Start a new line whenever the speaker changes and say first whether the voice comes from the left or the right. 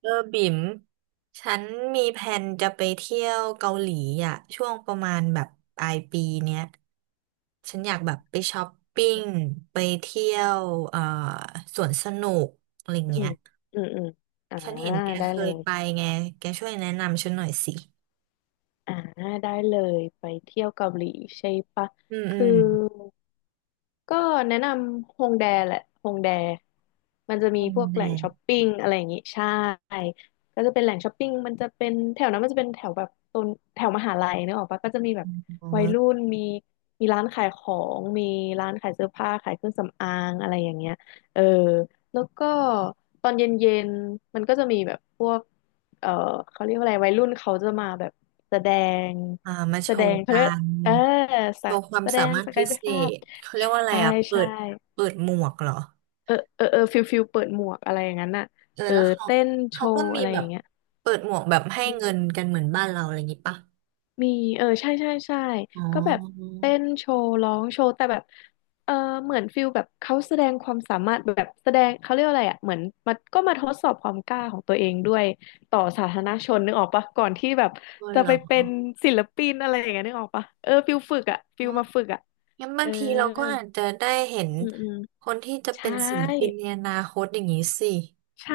right: เออบิ่มฉันมีแผนจะไปเที่ยวเกาหลีอ่ะช่วงประมาณแบบปลายปีเนี้ยฉันอยากแบบไปช้อปปิ้งไปเที่ยวเอ่อสวนสนุกอะไร
left: อื
right: เงี้
left: ม
right: ย
left: อืมอืมอ่า
right: ฉันเห็นแก
left: ได้
right: เค
left: เล
right: ย
left: ย
right: ไปไงแกช่วยแนะนำฉันหน่อยสิ
left: อ่าได้เลไปเที่ยวเกาหลีใช่ปะ
right: อืมอื
left: คือ
right: ม
left: ก็แนะนำฮงแดแหละฮงแดมันจะ
right: โร
left: มี
right: ง
left: พวก
right: แร
left: แหล่ง
right: ม
left: ช้อปปิ้งอะไรอย่างงี้ใช่ก็จะเป็นแหล่งช้อปปิ้งมันจะเป็นแถวนั้นมันจะเป็นแถวแบบตนแถวมหาลัยนึกออกปะก็จะมีแบบ
right: อ๋
left: วัยรุ่
right: อ
left: นมีร้านขายของมีร้านขายเสื้อผ้าขายเครื่องสำอางอะไรอย่างเงี้ยเออแล้วก็ตอนเย็นๆมันก็จะมีแบบพวกเออเขาเรียกว่าอะไรวัยรุ่นเขาจะมาแบบแสดง
right: อ่ามาโชว์
left: เขา
right: กั
left: เรียก
right: น
left: เออ
right: โช
left: สัก
right: ว์ความ
left: แสด
right: สา
left: ง
right: มารถ
left: ส
right: พิ
left: กายพิ
right: เศ
left: ภาพ
right: ษเขาเรียกว่าอะไร
left: ใช่
right: อ่ะเปิ
left: ใช่
right: ดเปิดหมวกเหรอ
left: เออเออเออฟิลเปิดหมวกอะไรอย่างนั้นน่ะ
right: เออ
left: เออ
right: แล้วเขา
left: เต้นโช
right: เขาก็
left: ว์
right: มี
left: อะไร
right: แบ
left: อ
right: บ
left: ย่างเงี้ย
right: เปิดหมวกแบบให้
left: อื
right: เงิน
left: ม
right: กันเหมือนบ้านเราอะไรอย่างงี้ปะ
left: มีเออใช่ใช่ใช่
right: อ๋อ
left: ก็แบบเต้นโชว์ร้องโชว์แต่แบบเออเหมือนฟิลแบบเขาแสดงความสามารถแบบแสดงเขาเรียกว่าอะไรอ่ะเหมือนมันก็มาทดสอบความกล้าของตัวเองด้วยต่อสาธารณชนนึกออกปะก่อนที่แบบ
right: ก็
left: จะ
right: เหร
left: ไปเป็น
right: อ
left: ศิลปินอะไรอย่างเงี้ยนึกออกปะเออฟิลฝึกอ่ะฟิลมาฝึกอ่ะ
right: งั้น
left: เอ
right: บา
left: อ
right: งทีเราก็อาจจะได้เห็น
left: อืมอืม
right: คนที่จะเป็
left: ใช่
right: นศิลปินในอนาคตอย่างนี้สิ
left: ใช่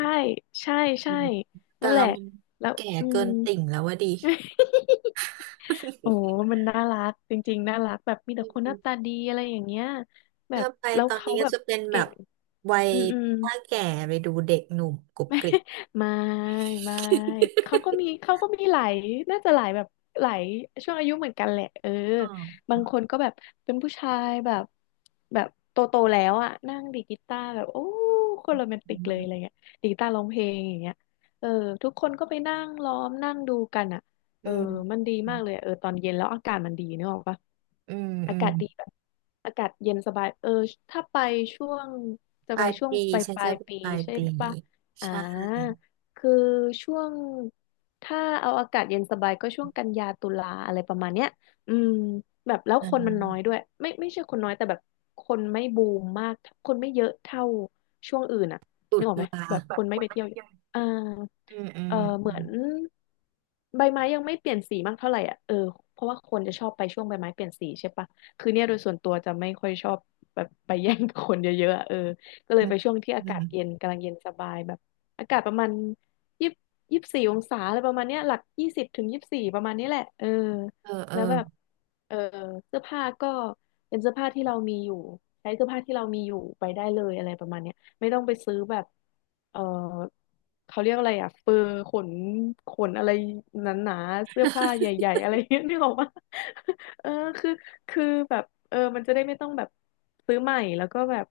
left: ใช่
right: อื
left: ใช่
right: มแต่
left: นั่นแห
right: เรา
left: ละ
right: มัน
left: แล้ว
right: แก่
left: อื
right: เกิ
left: ม
right: นติ่งแล้วว่าดี
left: โอ้มันน่ารัก จริงๆน่ารัก แบบมีแต่คนหน้าตา ดีอะไรอย่างเงี้ยแบ
right: ถ้า
left: บ
right: ไป
left: แล้ว
right: ตอน
left: เขา
right: นี้ก็
left: แบบ
right: จะเป็นแบ
left: เก่
right: บ
left: ง
right: วัย
left: อืมอืม
right: ป้าแก่ไปดูเด็กหนุ่มกรุบกริบ
left: ไม่ไม่ไม่เขาก็มีหลายน่าจะหลายแบบหลายช่วงอายุเหมือนกันแหละเออ
right: อ๋อ
left: บางคนก็แบบเป็นผู้ชายแบบแบบโตแล้วอ่ะนั่งดีดกีตาร์แบบโอ้คนโรแมนติกเลยอะไรเงี้ยดีดกีตาร์ร้องเพลงอย่างเงี้ยเออทุกคนก็ไปนั่งล้อมนั่งดูกันอ่ะเอ
right: อื
left: อมัน
right: ม
left: ดีมากเลยอะเออตอนเย็นแล้วอากาศมันดีนึกออกปะ
right: อืม อื
left: อา
right: ม
left: กาศดีแบบอากาศเย็นสบายเออถ้าไปช่วงจะ
right: ป
left: ไป
right: ลาย
left: ช่วง
right: ปี
left: ปลาย
right: ฉัน
left: ปลา
right: จะ
left: ย
right: ไป
left: ปี
right: ปลาย
left: ใช่
right: ปี
left: ปะ อ่า
right: ใช่
left: คือช่วงถ้าเอาอากาศเย็นสบายก็ช่วงกันยาตุลาอะไรประมาณเนี้ยอืมแบบแล้วคนมันน้อ
right: อ่า
left: ยด้วย ไม่ไม่ใช่คนน้อยแต่แบบคนไม่บูมมากคนไม่เยอะเท่าช่วงอื่นอ่ะ
right: ตุ
left: นึกออกไหม
right: ลา
left: แบบ
right: แบ
left: ค
right: บ
left: น
right: ค
left: ไม่
right: น
left: ไปเที่ย
right: มั
left: ว
right: น
left: เย
right: เย
left: อะ
right: อะ
left: อ่า
right: อืมอื
left: เอ
right: ม
left: อเห
right: อื
left: มือ
right: ม
left: นใบไม้ยังไม่เปลี่ยนสีมากเท่าไหร่อ่ะเออเพราะว่าคนจะชอบไปช่วงใบไม้เปลี่ยนสีใช่ปะคือเนี่ยโดยส่วนตัวจะไม่ค่อยชอบแบบไปแย่งกับคนเยอะๆอะเออก็เล
right: อื
left: ย
right: ม
left: ไปช่วงที่อา
right: อื
left: กาศเย็
right: ม
left: นกำลังเย็นสบายแบบ อากาศประมาณยี่24 องศาอะไรประมาณเนี้ยหลักยี่สิบถึงยี่สิบสี่ประมาณนี้แหละเออ
right: เออเออ
left: แล้วแบบเออเสื้อผ้าก็เป็นเสื้อผ้าที่เรามีอยู่ใช้เสื้อผ้าที่เรามีอยู่ไปได้เลยอะไรประมาณเนี้ยไม่ต้องไปซื้อแบบเออเขาเรียกอะไรอ่ะเฟอร์ขนอะไรหนาๆเสื้อผ้าใหญ่ๆอะไรเงี้ยนึกออกปะ เออคือคือแบบเออมันจะได้ไม่ต้องแบบซื้อใหม่แล้วก็แบบ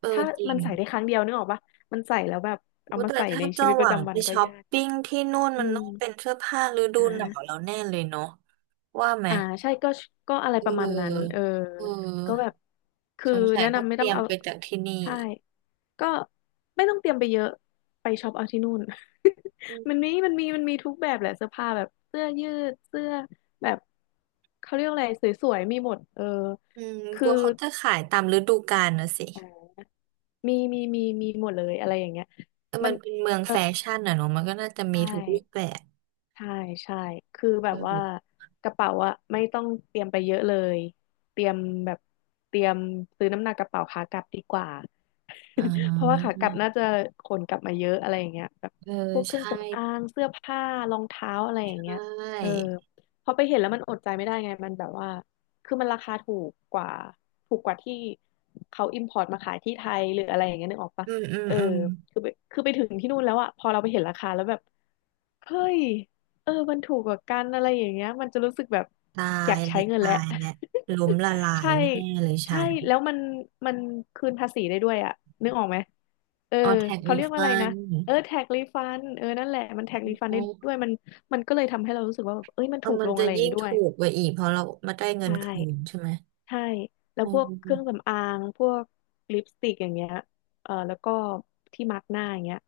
right: เออ
left: ถ้า
right: จริ
left: มั
right: ง
left: นใส่ได้ครั้งเดียวนึกออกปะ มันใส่แล้วแบบเอา
right: ว่า
left: มา
right: แต่
left: ใส่
right: ถ้า
left: ในชี
right: จะ
left: วิต
right: ห
left: ป
right: วั
left: ระ
right: ง
left: จำวั
right: ไป
left: นก็
right: ช้อป
left: ยากอยู่
right: ปิ้งที่นู่น
left: อื
right: มัน
left: ม
right: ต้องเป็นเสื้อผ้าฤดู
left: อ่
right: หนาวแล้
left: า
right: วแน่เลยเนาะว่าไหม
left: อ่าใช่ก็อะไร
right: เ
left: ประมาณนั้น
right: ออ
left: เออ
right: เ
left: ก็แบ
right: ออ
left: บคื
right: ส
left: อ
right: งสัย
left: แนะ
right: ต้อง
left: นำไม่
right: เต
left: ต้อ
right: รี
left: ง
right: ยม
left: เอา
right: ไปจากที่นี่
left: ใช่ก็ไม่ต้องเตรียมไปเยอะ ไปช็อปเอาที่นู่น
right: อื ม
left: มันมีทุกแบบแหละเสื้อผ้าแบบเสื้อยืดเสื้อแบบเขาเรียกอะไรสวยๆมีหมดเออ
right: อืมก
left: คือ
right: ลัวเขาจะขายตามฤดูกาลนะสิ
left: มีหมดเลยอะไรอย่างเงี้ย
right: แต่
left: มั
right: มั
left: น
right: นเป็นเมือง
left: เออ
right: แฟชั่นอ่ะเนาะมันก็น่าจะ
left: ใช
right: มีทุกรูปแบ
left: ่
right: บ
left: ใช่ใช่คือแบ
right: เอ
left: บว่า
right: อ
left: กระเป๋าอะไม่ต้องเตรียมไปเยอะเลยเตรียมแบบเตรียมซื้อน้ำหนักกระเป๋าขากลับดีกว่า
right: อ่
left: เพราะว่าขากลับน่า
right: า
left: จะขนกลับมาเยอะอะไรอย่างเงี้ยแบบ
right: เออ
left: พวกเครื่อง
right: ใช่
left: สำอางเสื้อผ้ารองเท้าอะไรอย่าง
right: ใช
left: เงี้ยเออ
right: ่
left: พอไปเห็นแล้วมันอดใจไม่ได้ไงมันแบบว่าคือมันราคาถูกกว่าถูกกว่าที่เขาอิมพอร์ตมาขายที่ไทยหรืออะไรอย่างเงี้ยนึกออกปะ
right: อืมอืม
left: เออ
right: อืม
left: คือไปถึงที่นู่นแล้วอะพอเราไปเห็นราคาแล้วแบบ เฮ้ย เออมันถูกกว่ากันอะไรอย่างเงี้ยมันจะรู้สึกแบบ
right: ตา
left: อ
right: ย
left: ยากใช้
right: และ
left: เงินแห
right: ตา
left: ละ
right: ยและล้มละลา ย
left: ใช่
right: แน่เลยฉั
left: ใช่
right: น
left: แล้วมันคืนภาษีได้ด้วยอะนึกออกไหมเออ
right: ออแท็ก
left: เขา
right: รี
left: เรียกว่าอะไร
right: ฟั
left: นะ
right: น
left: เออแท็กรีฟันเออนั่นแหละมันแท็กรีฟันได้ด้
right: เ
left: วยมันก็เลยทำให้เรารู้สึกว่าแบบเอ้ยมัน
right: ออ
left: ถูก
right: มั
left: ล
right: น
left: ง
right: จะ
left: อะไรอย่าง
right: ยิ่ง
left: งี้ด้วย
right: ถูกไปอีกเพราะเรามาได้เงิน
left: ใช่
right: คืนใช่ไหม
left: ใช่แล้ว
right: อื
left: พวกเครื่อง
right: ม
left: สำอางพวกลิปสติกอย่างเงี้ยเออแล้วก็ที่มาร์กหน้าอย่างเงี้ย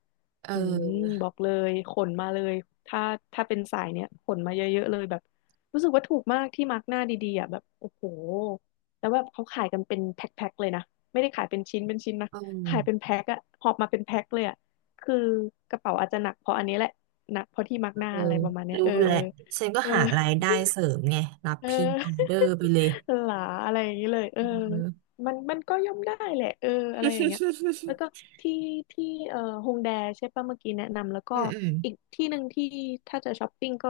right: เ
left: อืม
right: ออ
left: บอกเลยขนมาเลยถ้าถ้าเป็นสายเนี้ยขนมาเยอะๆเลยแบบรู้สึกว่าถูกมากที่มาร์กหน้าดีๆอ่ะแบบโอ้โหแล้วแบบเขาขายกันเป็นแพ็คๆเลยนะไม่ได้ขายเป็นชิ้นเป็นชิ้นนะ
right: เอ
left: ขายเป็น
right: อ
left: แพ็คอะหอบมาเป็นแพ็คเลยอะคือกระเป๋าอาจจะหนักเพราะอันนี้แหละหนักเพราะที่มาร์กหน้า
right: เออ
left: อะไรประมาณเนี้ย
right: รู้
left: เออ
right: แหละฉันก็
left: เออ
right: หารายได้เสริมไงรับ
left: เออ
right: พรีออเดอร์ไปเลย
left: หลาอะไรอย่างนี้เลยเออ
right: อืม
left: มันก็ย่อมได้แหละเอออะไรอย่างเงี้ยแล้วก็ ที่ที่เอ่อฮงแดใช่ป่ะเมื่อกี้แนะนำแล้วก็
right: อืมอืม
left: อีกที่หนึ่งที่ถ้าจะช้อปปิ้งก็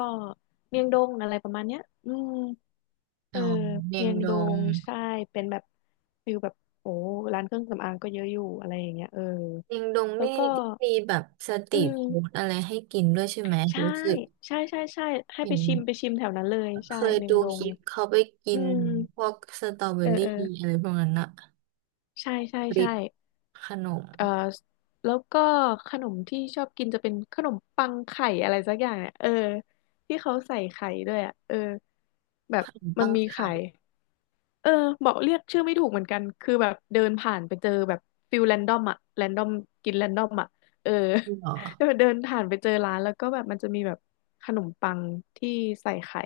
left: เมียงดงอะไรประมาณเนี้ยอืมเอ
right: อ๋อ
left: อ
right: เมีย
left: เมี
right: ง
left: ยง
right: ด
left: ด
right: ง
left: งใช่เป็นแบบฟิลแบบโอ้ร้านเครื่องสำอางก็เยอะอยู่อะไรอย่างเงี้ยเออ
right: เชียงดง
left: แล้ว
right: นี่
left: ก็
right: ที่มีแบบสต
left: อื
right: รีทฟู้ด
left: ม
right: อะไรให้กินด้วยใช่ไหม
left: ใช่
right: รู้สึก
left: ใช่ใช่ใช่ให้
right: เห็
left: ไป
right: น
left: ชิมไปชิมแถวนั้นเลย
right: เค
left: ใช่
right: ย
left: เมีย
right: ดู
left: งด
right: ค
left: ง
right: ลิปเขาไปกิ
left: อื
right: น
left: ม
right: พวกสตรอเบอ
left: เออ
right: รี่
left: เออ
right: อะไรพวกนั้นอะ
left: ใช่ใช่
right: ริ
left: ใช่
right: ปขนม
left: เอ่อแล้วก็ขนมที่ชอบกินจะเป็นขนมปังไข่อะไรสักอย่างเนี่ยเออ ที่เขาใส่ไข่ด้วยอ่ะเออ แบบ
right: ขนม
left: มัน
right: ปัง
left: มี
right: ไข่
left: ไข่ เออบอกเรียกชื่อไม่ถูกเหมือนกันคือแบบเดินผ่านไปเจอแบบฟิลแรนดอมอะแรนดอมกินแรนดอมอะเออ
right: เหรอ
left: แล้วเดินผ่านไปเจอร้านแล้วก็แบบมันจะมีแบบขนมปังที่ใส่ไข่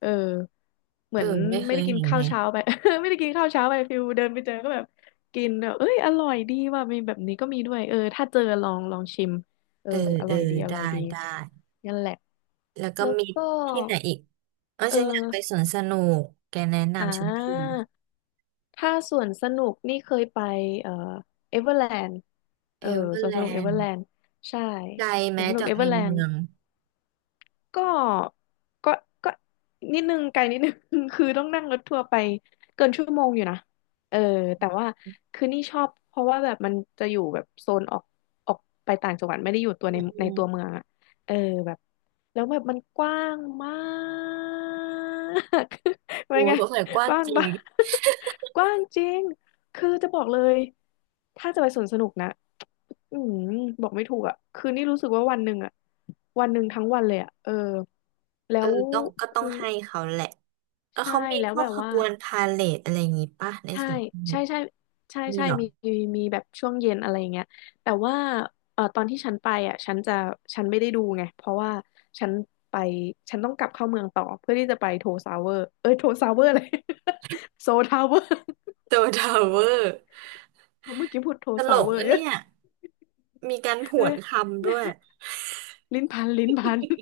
left: เออเห
right: เอ
left: มื
right: อ
left: อน
right: ไม่เค
left: ไม่
right: ย
left: ได้กิน
right: เห็น
left: ข้า
right: ไง
left: วเช้าไป ไม่ได้กินข้าวเช้าไปฟิลเดินไปเจอก็แบบกินแบบเอ้ยอร่อยดีว่ะมีแบบนี้ก็มีด้วยเออถ้าเจอลองชิมเออ
right: เออ
left: อ
right: เอ
left: ร่
right: อ
left: อยดีอร่
right: ได้
left: อยดี
right: ได้
left: นั่นแหละ
right: แล้วก็
left: แล้ว
right: มี
left: ก็
right: ที่ไหนอีกเออ
left: เอ
right: ฉันอยากไป
left: อ
right: สวนสนุกแกแนะ
left: อ่
right: นำฉันที
left: า ถ้าสวนสนุกนี่เคยไปเอ่อเอเวอร์แลนด์
right: เอ
left: เออ
right: เวอ
left: ส
right: ร์
left: วน
right: แล
left: สนุกเอ
right: น
left: เวอร์
right: ด์
left: แลนด์ใช่
right: ไกล
left: สวน
right: แม้
left: สนุก
right: จาก
left: เอ
right: ใน
left: เวอร์แลน
right: เมื
left: ด์
right: อง
left: ก็ก็ก็นิดนึงไกลนิดนึง คือต้องนั่งรถทัวร์ไปเกินชั่วโมงอยู่นะเออแต่ว่าคือนี่ชอบเพราะว่าแบบมันจะอยู่แบบโซนออกไปต่างจังหวัดไม่ได้อยู่ตัวใน
right: อื
left: ตัวเมื
right: ม
left: องอะเออแบบแล้วแบบมันกว้างมาก
right: ๆ โอ้
left: ว่าไง
right: สงสัยกว้า
left: ก
right: ง
left: ว้าง
right: จริง
left: บ้าก กว้างจริง คือจะบอกเลยถ้าจะไปสวนสนุกนะอืมบอกไม่ถูกอ่ะคือนี่รู้สึกว่าวันหนึ่งอ่ะวันหนึ่งทั้งวันเลยอ่ะเออ
right: เอ
left: แล้
right: อ
left: ว
right: ต้องก็ต้อง
left: คือ
right: ให้เขาแหละแล้ว
left: ใช่
right: เขามี
left: แล้
right: พ
left: ว
right: ว
left: แบ
right: ก
left: บ
right: ข
left: ว่า
right: บวนพาเหรดอะไรอย่างงี้ป่ะใน
left: ใช่
right: สวนสนุ
left: ใช่
right: ก
left: ใช่ใช่
right: นี่
left: ใช่
right: เหรอ
left: มีมีมีแบบช่วงเย็นอะไรอย่างเงี้ยแต่ว่าเออตอนที่ฉันไปอ่ะฉันไม่ได้ดูไงเพราะว่าฉันไปฉันต้องกลับเข้าเมืองต่อเพื่อที่จะไปโทซาวเวอร์เอ้ยโทซาวเวอร์เลย โซทาวเวอร์
right: โตทาวเวอร์
left: เมื่อกี้พูดโทร
right: ตล
left: ซาว
right: ก
left: เวอร์
right: นะ
left: เนี่
right: เนี่ยมีการผวนค
left: ย
right: ำด้วย
left: ลิ้นพัน ลิ้นพัน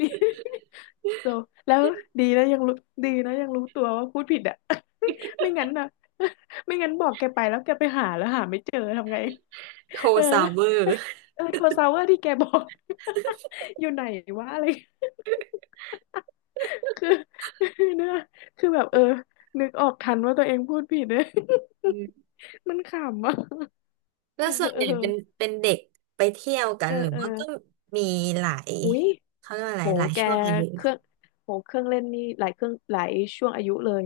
left: ลิ้น so แล้วดีแล้วยังรู้ดีนะยังรู้ตัวว่าพูดผิดอ่ะ ไม่งั้นนะ ไม่งั้นบอกแกไปแล้วแกไปหาแล้วหาไม่เจอทำไง
right: โท
left: เออ
right: ซาวเวอร์
left: เออโทรซาวเวอร์ที่แกบอก อยู่ไหนวะอะไร คือ เนื้อคือแบบเออนึกออกทันว่าตัวเองพูดผิดเลย
right: อืม
left: มันขำอ่ะ
right: แล้ ว
left: เออ
right: ส่วน
left: เอ
right: ใหญ่เป็น
left: อ
right: เป็นเด็กไปเที่ยวกั
left: เอ
right: น
left: อ
right: หรือ
left: เออ
right: ว่าก็มีหลาย
left: อุ้ย
right: เขาเรียกว่าอะไร
left: โห
right: หลาย
left: แก
right: ช่วงอายุ
left: เค
right: เหรอ
left: รื่องโหเครื่องเล่นนี่หลายเครื่องหลายช่วงอายุเลย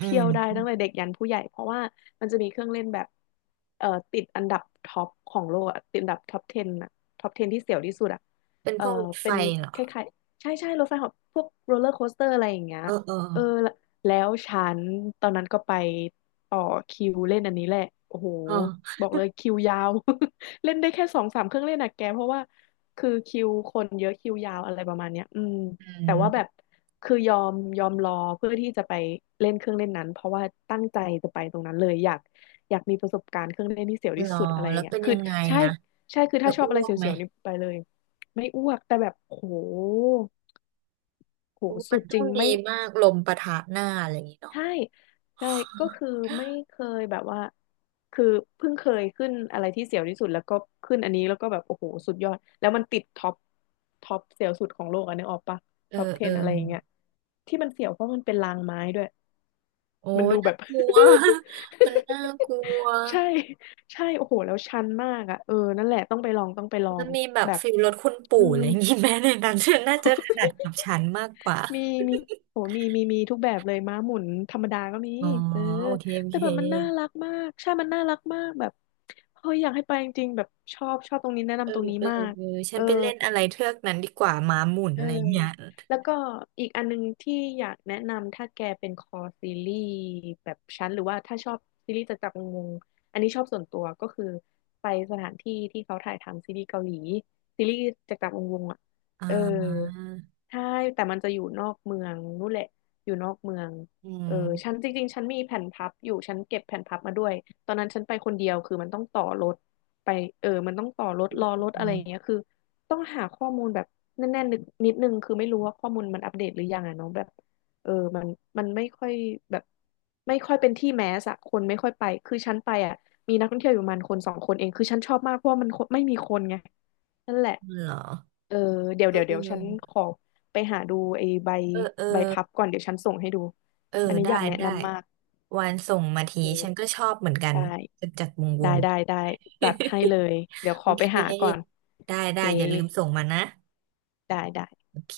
right: อื
left: ที่ยวได้
right: ม
left: ตั้งแต่เด็กยันผู้ใหญ่เพราะว่ามันจะมีเครื่องเล่นแบบติดอันดับท็อปของโลกอะติดอันดับท็อป10อะท็อป10ที่เสียวที่สุดอะ
right: เป็น
left: เอ่
right: พ
left: อ
right: วกรถไฟ
left: เป็น
right: เหรอ
left: คล้ายๆใช่ใช่รถไฟเหอบพวกโรลเลอร์โคสเตอร์อะไรอย่างเงี้ย
right: เออเอ
left: เออ
right: อ
left: แล้วฉันตอนนั้นก็ไปต่อคิวเล่นอันนี้แหละโอ้โห
right: เออ
left: บอกเลยคิวยาว เล่นได้แค่สองสามเครื่องเล่นอะแกเพราะว่า คือคิวคนเยอะคิวยาวอะไรประมาณเนี้ยอืม
right: อื
left: แต่ว่าแบบ
right: ม
left: คือยอมรอเพื่อที่จะไปเล่นเครื่องเล่นนั้นเพราะว่าตั้งใจจะไปตรงนั้นเลยอยากมีประสบการณ์เครื่องเล่นที่เสียว
right: เหร
left: ที่
right: อ
left: สุดอะไรอ
right: แล้
left: ย่า
right: ว
left: งเงี้ย
right: เป็น
left: คือ
right: ยังไง
left: ใช่
right: อะ
left: ใช่คือ
right: จะ
left: ถ้าชอ
right: อ้
left: บอะไร
right: วกไหม
left: เสียวๆนี่ไปเลยไม่อ้วกแต่แบบโหโห
right: โอ้มั
left: สุ
right: น
left: ดจ
right: ต้อ
left: ริ
right: ง
left: ง
right: ดี
left: ไม่
right: มากลมปะทะหน้าอะไรอย่างงี้เนาะ
left: ใช่ใช่ก็คือ ไม่เคยแบบว่าคือเพิ่งเคยขึ้นอะไรที่เสียวที่สุดแล้วก็ขึ้นอันนี้แล้วก็แบบโอ้โหสุดยอดแล้วมันติดท็อปเสียวสุดของโลกอันนี้ออกปะ
right: เออ
left: ท็อป
right: เออ
left: 10อะไรอย่างเงี้ยที่มันเสียวเพราะมันเป็นรางไม้ด้วย
right: โอ้
left: มัน
right: ย
left: ดูแบ
right: น่า
left: บ
right: กลัว มันน่ากลัว
left: ใช่ใช่โอ้โหแล้วชันมากอ่ะเออนั่นแหละต้องไปลอ
right: มั
left: ง
right: นมีแบบ
left: แบบ
right: ฟิลรถคุณปู่
left: อื
right: อะ
left: ม
right: ไรอย่างงี้แม้ในนั้นฉันน่าจะถนัดกับฉันมากกว่า
left: มีมีโอ้มีทุกแบบเลยม้าหมุนธรรมดาก็มี
right: อ๋อ
left: เออ
right: โอเคโอ
left: แต่
right: เค
left: แบบมันน่ารักมากใช่มันน่ารักมากแบบเฮ้ยอยากให้ไปจริงๆแบบชอบตรงนี้แนะ
right: เออ
left: นำตรงนี้
right: เออ
left: มาก
right: เออฉั
left: เอ
right: น
left: อ
right: ไปเล่นอะไรเทือกนั้นดีกว่าม้าหมุน
left: เออ
right: อะไรอย่างเงี้ย
left: แล้วก็อีกอันนึงที่อยากแนะนำถ้าแกเป็นคอซีรีส์แบบฉันหรือว่าถ้าชอบซีรีส์จากจักรวงศ์อันนี้ชอบส่วนตัวก็คือไปสถานที่ที่เขาถ่ายทำซีรีส์เกาหลีซีรีส์จากจักรวงศ์อ่ะ
right: อ่า
left: เออใช่แต่มันจะอยู่นอกเมืองนู่นแหละอยู่นอกเมือง
right: อื
left: เออฉัน
right: ม
left: จริงๆฉันมีแผ่นพับอยู่ฉันเก็บแผ่นพับมาด้วยตอนนั้นฉันไปคนเดียวคือมันต้องต่อรถไปเออมันต้องต่อรถรอรถอะไรอ ย่างเงี้ยคือ ต้องหาข้อมูลแบบแน่นๆนิดนึงคือไม่รู้ว่าข้อมูลมันอัปเดตหรือยังอะเนาะแบบเออมันมันไม่ค่อยแบบไม่ค่อยเป็นที่แมสอะคนไม่ค่อยไปคือฉันไปอะมีนักท่องเที่ยวอยู่ประมาณคนสองคนเองนั่นแหละ
right: เออเหรอ
left: เออเดี๋ยว
right: เอ
left: เดี๋
right: อ
left: ยว
right: เ
left: เดี๋ยวฉันขอไปหาดูไอ้ใบ
right: ออเออ
left: ใบพับก่อนเดี๋ยวฉันส่งให้ดู
right: เออ
left: อันนี้
right: ได้
left: อยากแนะ
right: ได้
left: นำมาก
right: วานส่งมา
left: โอ
right: ทีฉันก็
left: เค
right: ชอบเหมือนกั
left: ได
right: นจั
left: ้
right: ดจัดวงว
left: ได้
right: ง
left: ได้ได้จัดให้เล ยเดี๋ยวข
right: โอ
left: อไป
right: เค
left: หาก่อน
right: ได้
left: โอเค
right: ได้อย่าลืมส่งมานะ
left: ได้
right: โอเค